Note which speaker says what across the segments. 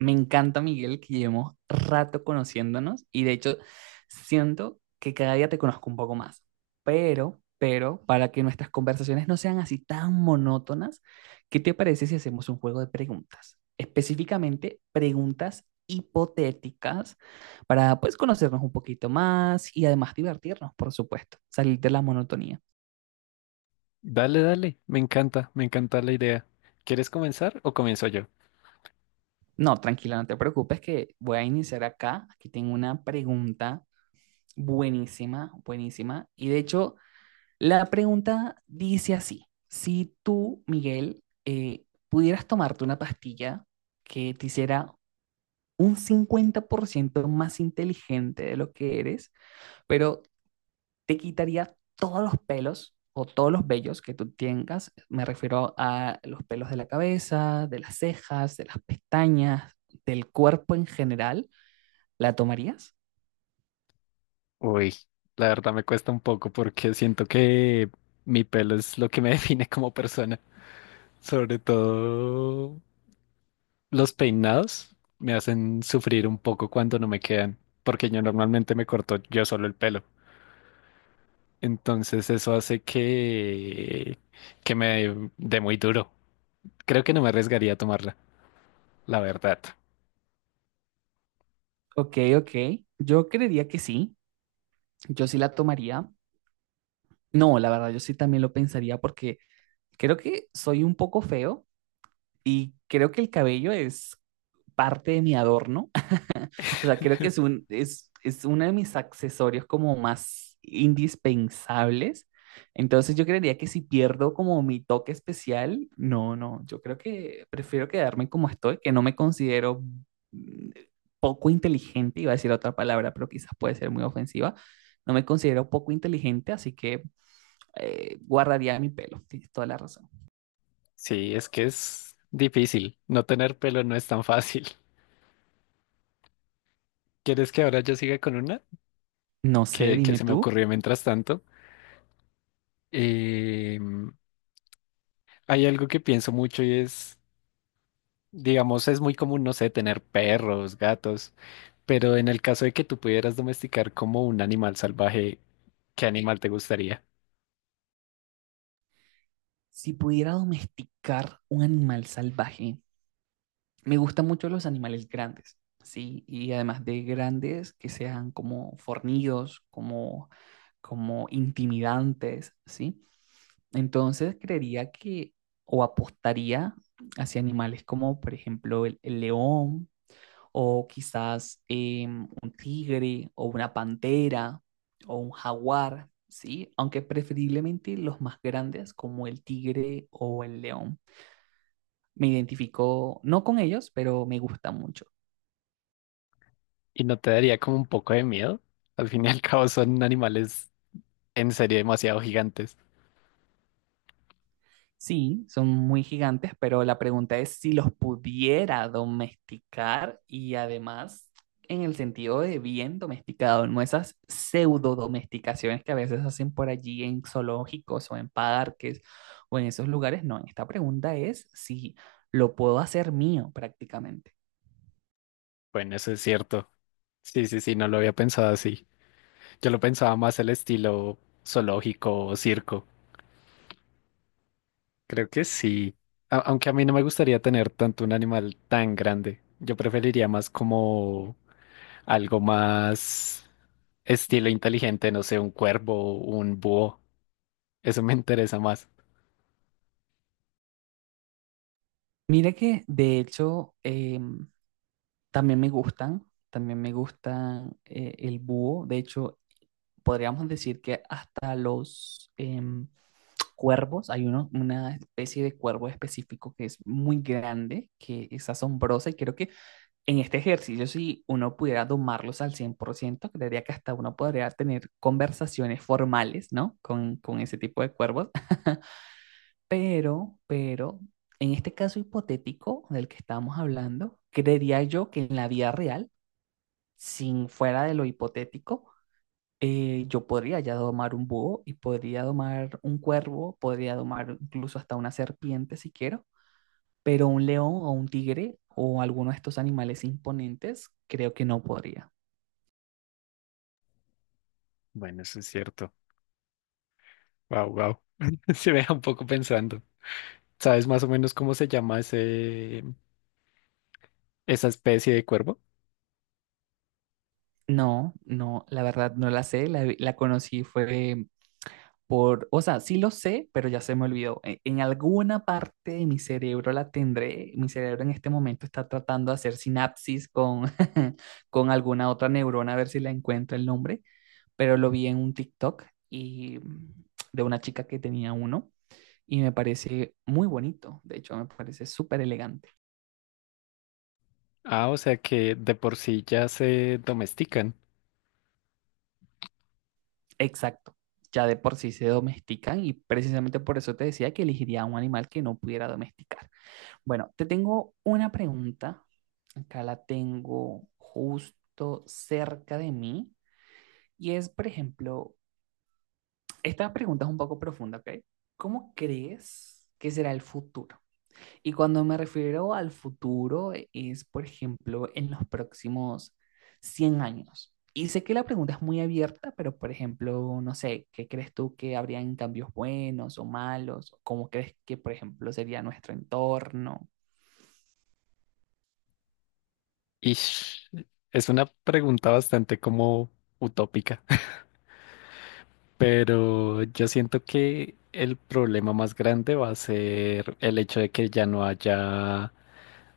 Speaker 1: Me encanta, Miguel, que llevemos rato conociéndonos y de hecho siento que cada día te conozco un poco más. Para que nuestras conversaciones no sean así tan monótonas, ¿qué te parece si hacemos un juego de preguntas? Específicamente preguntas hipotéticas para pues conocernos un poquito más y además divertirnos, por supuesto, salir de la monotonía.
Speaker 2: Dale, dale, me encanta la idea. ¿Quieres comenzar o comienzo yo?
Speaker 1: No, tranquila, no te preocupes que voy a iniciar acá. Aquí tengo una pregunta buenísima. Y de hecho, la pregunta dice así, si tú, Miguel, pudieras tomarte una pastilla que te hiciera un 50% más inteligente de lo que eres, pero te quitaría todos los pelos o todos los vellos que tú tengas, me refiero a los pelos de la cabeza, de las cejas, de las pestañas, del cuerpo en general, ¿la tomarías?
Speaker 2: Uy, la verdad me cuesta un poco porque siento que mi pelo es lo que me define como persona. Sobre todo los peinados me hacen sufrir un poco cuando no me quedan, porque yo normalmente me corto yo solo el pelo. Entonces eso hace que me dé muy duro. Creo que no me arriesgaría a tomarla, la verdad.
Speaker 1: Ok, ok, yo creería que sí, yo sí la tomaría. No, la verdad, yo sí también lo pensaría porque creo que soy un poco feo y creo que el cabello es parte de mi adorno. O sea, creo que es uno de mis accesorios como más indispensables. Entonces yo creería que si pierdo como mi toque especial, no, no, yo creo que prefiero quedarme como estoy, que no me considero mm, poco inteligente, iba a decir otra palabra, pero quizás puede ser muy ofensiva, no me considero poco inteligente, así que guardaría mi pelo, tienes toda la razón.
Speaker 2: Sí, es que es difícil. No tener pelo no es tan fácil. ¿Quieres que ahora yo siga con una
Speaker 1: No sé,
Speaker 2: que
Speaker 1: dime
Speaker 2: se me
Speaker 1: tú,
Speaker 2: ocurrió mientras tanto? Em, Hay algo que pienso mucho y es, digamos, es muy común, no sé, tener perros, gatos, pero en el caso de que tú pudieras domesticar como un animal salvaje, ¿qué animal te gustaría?
Speaker 1: si pudiera domesticar un animal salvaje, me gustan mucho los animales grandes, ¿sí? Y además de grandes, que sean como fornidos, como intimidantes, ¿sí? Entonces creería que, o apostaría hacia animales como, por ejemplo, el león, o quizás un tigre o una pantera o un jaguar, ¿sí? Aunque preferiblemente los más grandes como el tigre o el león. Me identifico no con ellos, pero me gustan mucho.
Speaker 2: ¿Y no te daría como un poco de miedo? Al fin y al cabo son animales en serio demasiado gigantes.
Speaker 1: Sí, son muy gigantes, pero la pregunta es si los pudiera domesticar y además en el sentido de bien domesticado, no esas pseudo domesticaciones que a veces hacen por allí en zoológicos o en parques o en esos lugares. No, esta pregunta es si lo puedo hacer mío prácticamente.
Speaker 2: Bueno, eso es cierto. Sí, sí, sí, no lo había pensado así. Yo lo pensaba más el estilo zoológico o circo. Creo que sí. Aunque a mí no me gustaría tener tanto un animal tan grande. Yo preferiría más como algo más estilo inteligente, no sé, un cuervo, un búho. Eso me interesa más.
Speaker 1: Mira que de hecho también me gustan, el búho. De hecho, podríamos decir que hasta los cuervos, hay una especie de cuervo específico que es muy grande, que es asombrosa y creo que en este ejercicio si uno pudiera domarlos al 100%, creería que hasta uno podría tener conversaciones formales, ¿no? Con ese tipo de cuervos. Pero, pero, en este caso hipotético del que estamos hablando, creería yo que en la vida real, sin fuera de lo hipotético, yo podría ya domar un búho y podría domar un cuervo, podría domar incluso hasta una serpiente si quiero, pero un león o un tigre o alguno de estos animales imponentes, creo que no podría.
Speaker 2: Bueno, eso es cierto. Wow, wow. Se me deja un poco pensando. ¿Sabes más o menos cómo se llama esa especie de cuervo?
Speaker 1: No, la verdad no la sé, la conocí fue por, o sea, sí lo sé, pero ya se me olvidó. En alguna parte de mi cerebro la tendré, mi cerebro en este momento está tratando de hacer sinapsis con, con alguna otra neurona a ver si la encuentro el nombre pero lo vi en un TikTok y de una chica que tenía uno y me parece muy bonito, de hecho me parece súper elegante.
Speaker 2: Ah, o sea que de por sí ya se domestican.
Speaker 1: Exacto, ya de por sí se domestican y precisamente por eso te decía que elegiría un animal que no pudiera domesticar. Bueno, te tengo una pregunta, acá la tengo justo cerca de mí y es, por ejemplo, esta pregunta es un poco profunda, ¿ok? ¿Cómo crees que será el futuro? Y cuando me refiero al futuro, es, por ejemplo, en los próximos 100 años. Y sé que la pregunta es muy abierta, pero, por ejemplo, no sé, ¿qué crees tú que habrían cambios buenos o malos? ¿Cómo crees que, por ejemplo, sería nuestro entorno?
Speaker 2: Ish, es una pregunta bastante como utópica, pero yo siento que el problema más grande va a ser el hecho de que ya no haya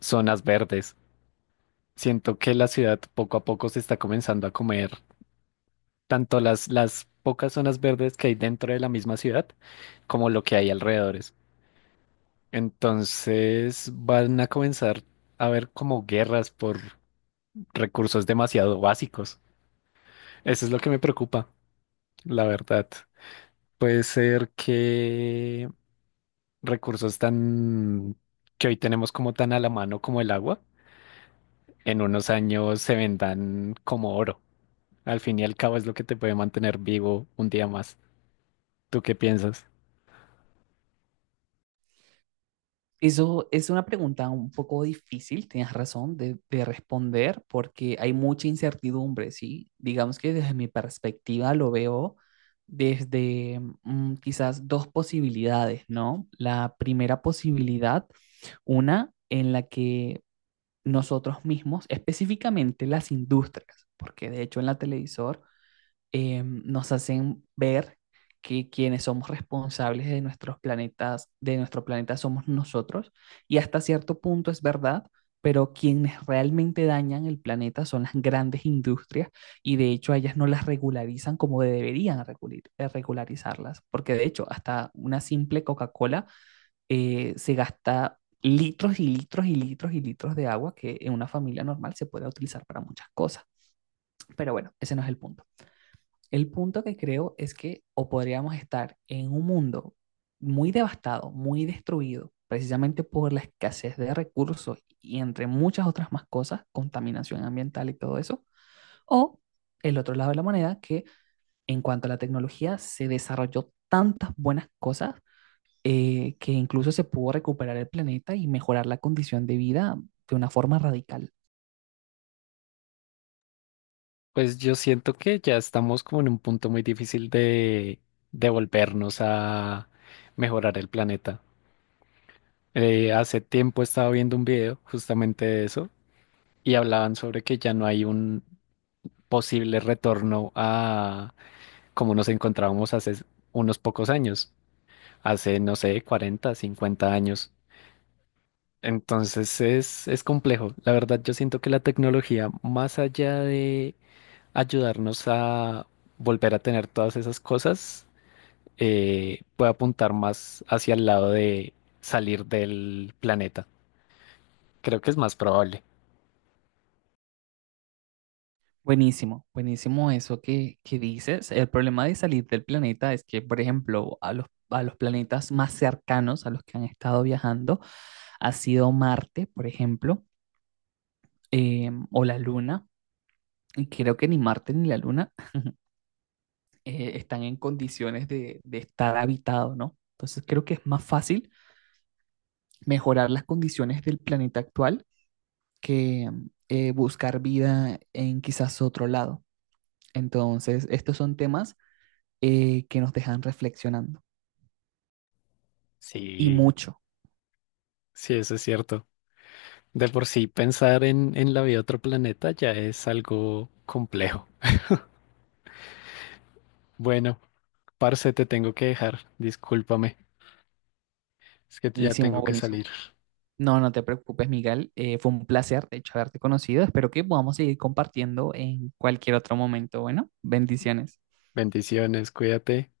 Speaker 2: zonas verdes. Siento que la ciudad poco a poco se está comenzando a comer tanto las pocas zonas verdes que hay dentro de la misma ciudad como lo que hay alrededores. Entonces van a comenzar a haber como guerras por recursos demasiado básicos. Eso es lo que me preocupa, la verdad. Puede ser que recursos tan que hoy tenemos como tan a la mano como el agua, en unos años se vendan como oro. Al fin y al cabo es lo que te puede mantener vivo un día más. ¿Tú qué piensas?
Speaker 1: Eso es una pregunta un poco difícil, tienes razón, de responder porque hay mucha incertidumbre, ¿sí? Digamos que desde mi perspectiva lo veo desde quizás dos posibilidades, ¿no? La primera posibilidad, una en la que nosotros mismos, específicamente las industrias, porque de hecho en la televisor nos hacen ver que quienes somos responsables de nuestros planetas, de nuestro planeta somos nosotros, y hasta cierto punto es verdad, pero quienes realmente dañan el planeta son las grandes industrias y de hecho ellas no las regularizan como deberían regularizarlas, porque de hecho hasta una simple Coca-Cola se gasta litros y litros y litros y litros de agua que en una familia normal se puede utilizar para muchas cosas. Pero bueno, ese no es el punto. El punto que creo es que o podríamos estar en un mundo muy devastado, muy destruido, precisamente por la escasez de recursos y entre muchas otras más cosas, contaminación ambiental y todo eso, o el otro lado de la moneda, que en cuanto a la tecnología se desarrolló tantas buenas cosas que incluso se pudo recuperar el planeta y mejorar la condición de vida de una forma radical.
Speaker 2: Pues yo siento que ya estamos como en un punto muy difícil de volvernos a mejorar el planeta. Hace tiempo estaba viendo un video justamente de eso y hablaban sobre que ya no hay un posible retorno como nos encontrábamos hace unos pocos años, hace, no sé, 40, 50 años. Entonces es complejo. La verdad, yo siento que la tecnología, más allá de ayudarnos a volver a tener todas esas cosas, puede apuntar más hacia el lado de salir del planeta. Creo que es más probable.
Speaker 1: Buenísimo, buenísimo eso que dices. El problema de salir del planeta es que, por ejemplo, a a los planetas más cercanos a los que han estado viajando ha sido Marte, por ejemplo, o la Luna. Y creo que ni Marte ni la Luna están en condiciones de estar habitado, ¿no? Entonces creo que es más fácil mejorar las condiciones del planeta actual que buscar vida en quizás otro lado. Entonces, estos son temas que nos dejan reflexionando. Y
Speaker 2: Sí,
Speaker 1: mucho.
Speaker 2: sí, eso es cierto. De por sí, pensar en la vida de otro planeta ya es algo complejo. Bueno, Parce, te tengo que dejar, discúlpame, es que ya
Speaker 1: Buenísimo,
Speaker 2: tengo que
Speaker 1: buenísimo.
Speaker 2: salir.
Speaker 1: No, no te preocupes, Miguel. Fue un placer, de hecho, haberte conocido. Espero que podamos seguir compartiendo en cualquier otro momento. Bueno, bendiciones.
Speaker 2: Bendiciones, cuídate.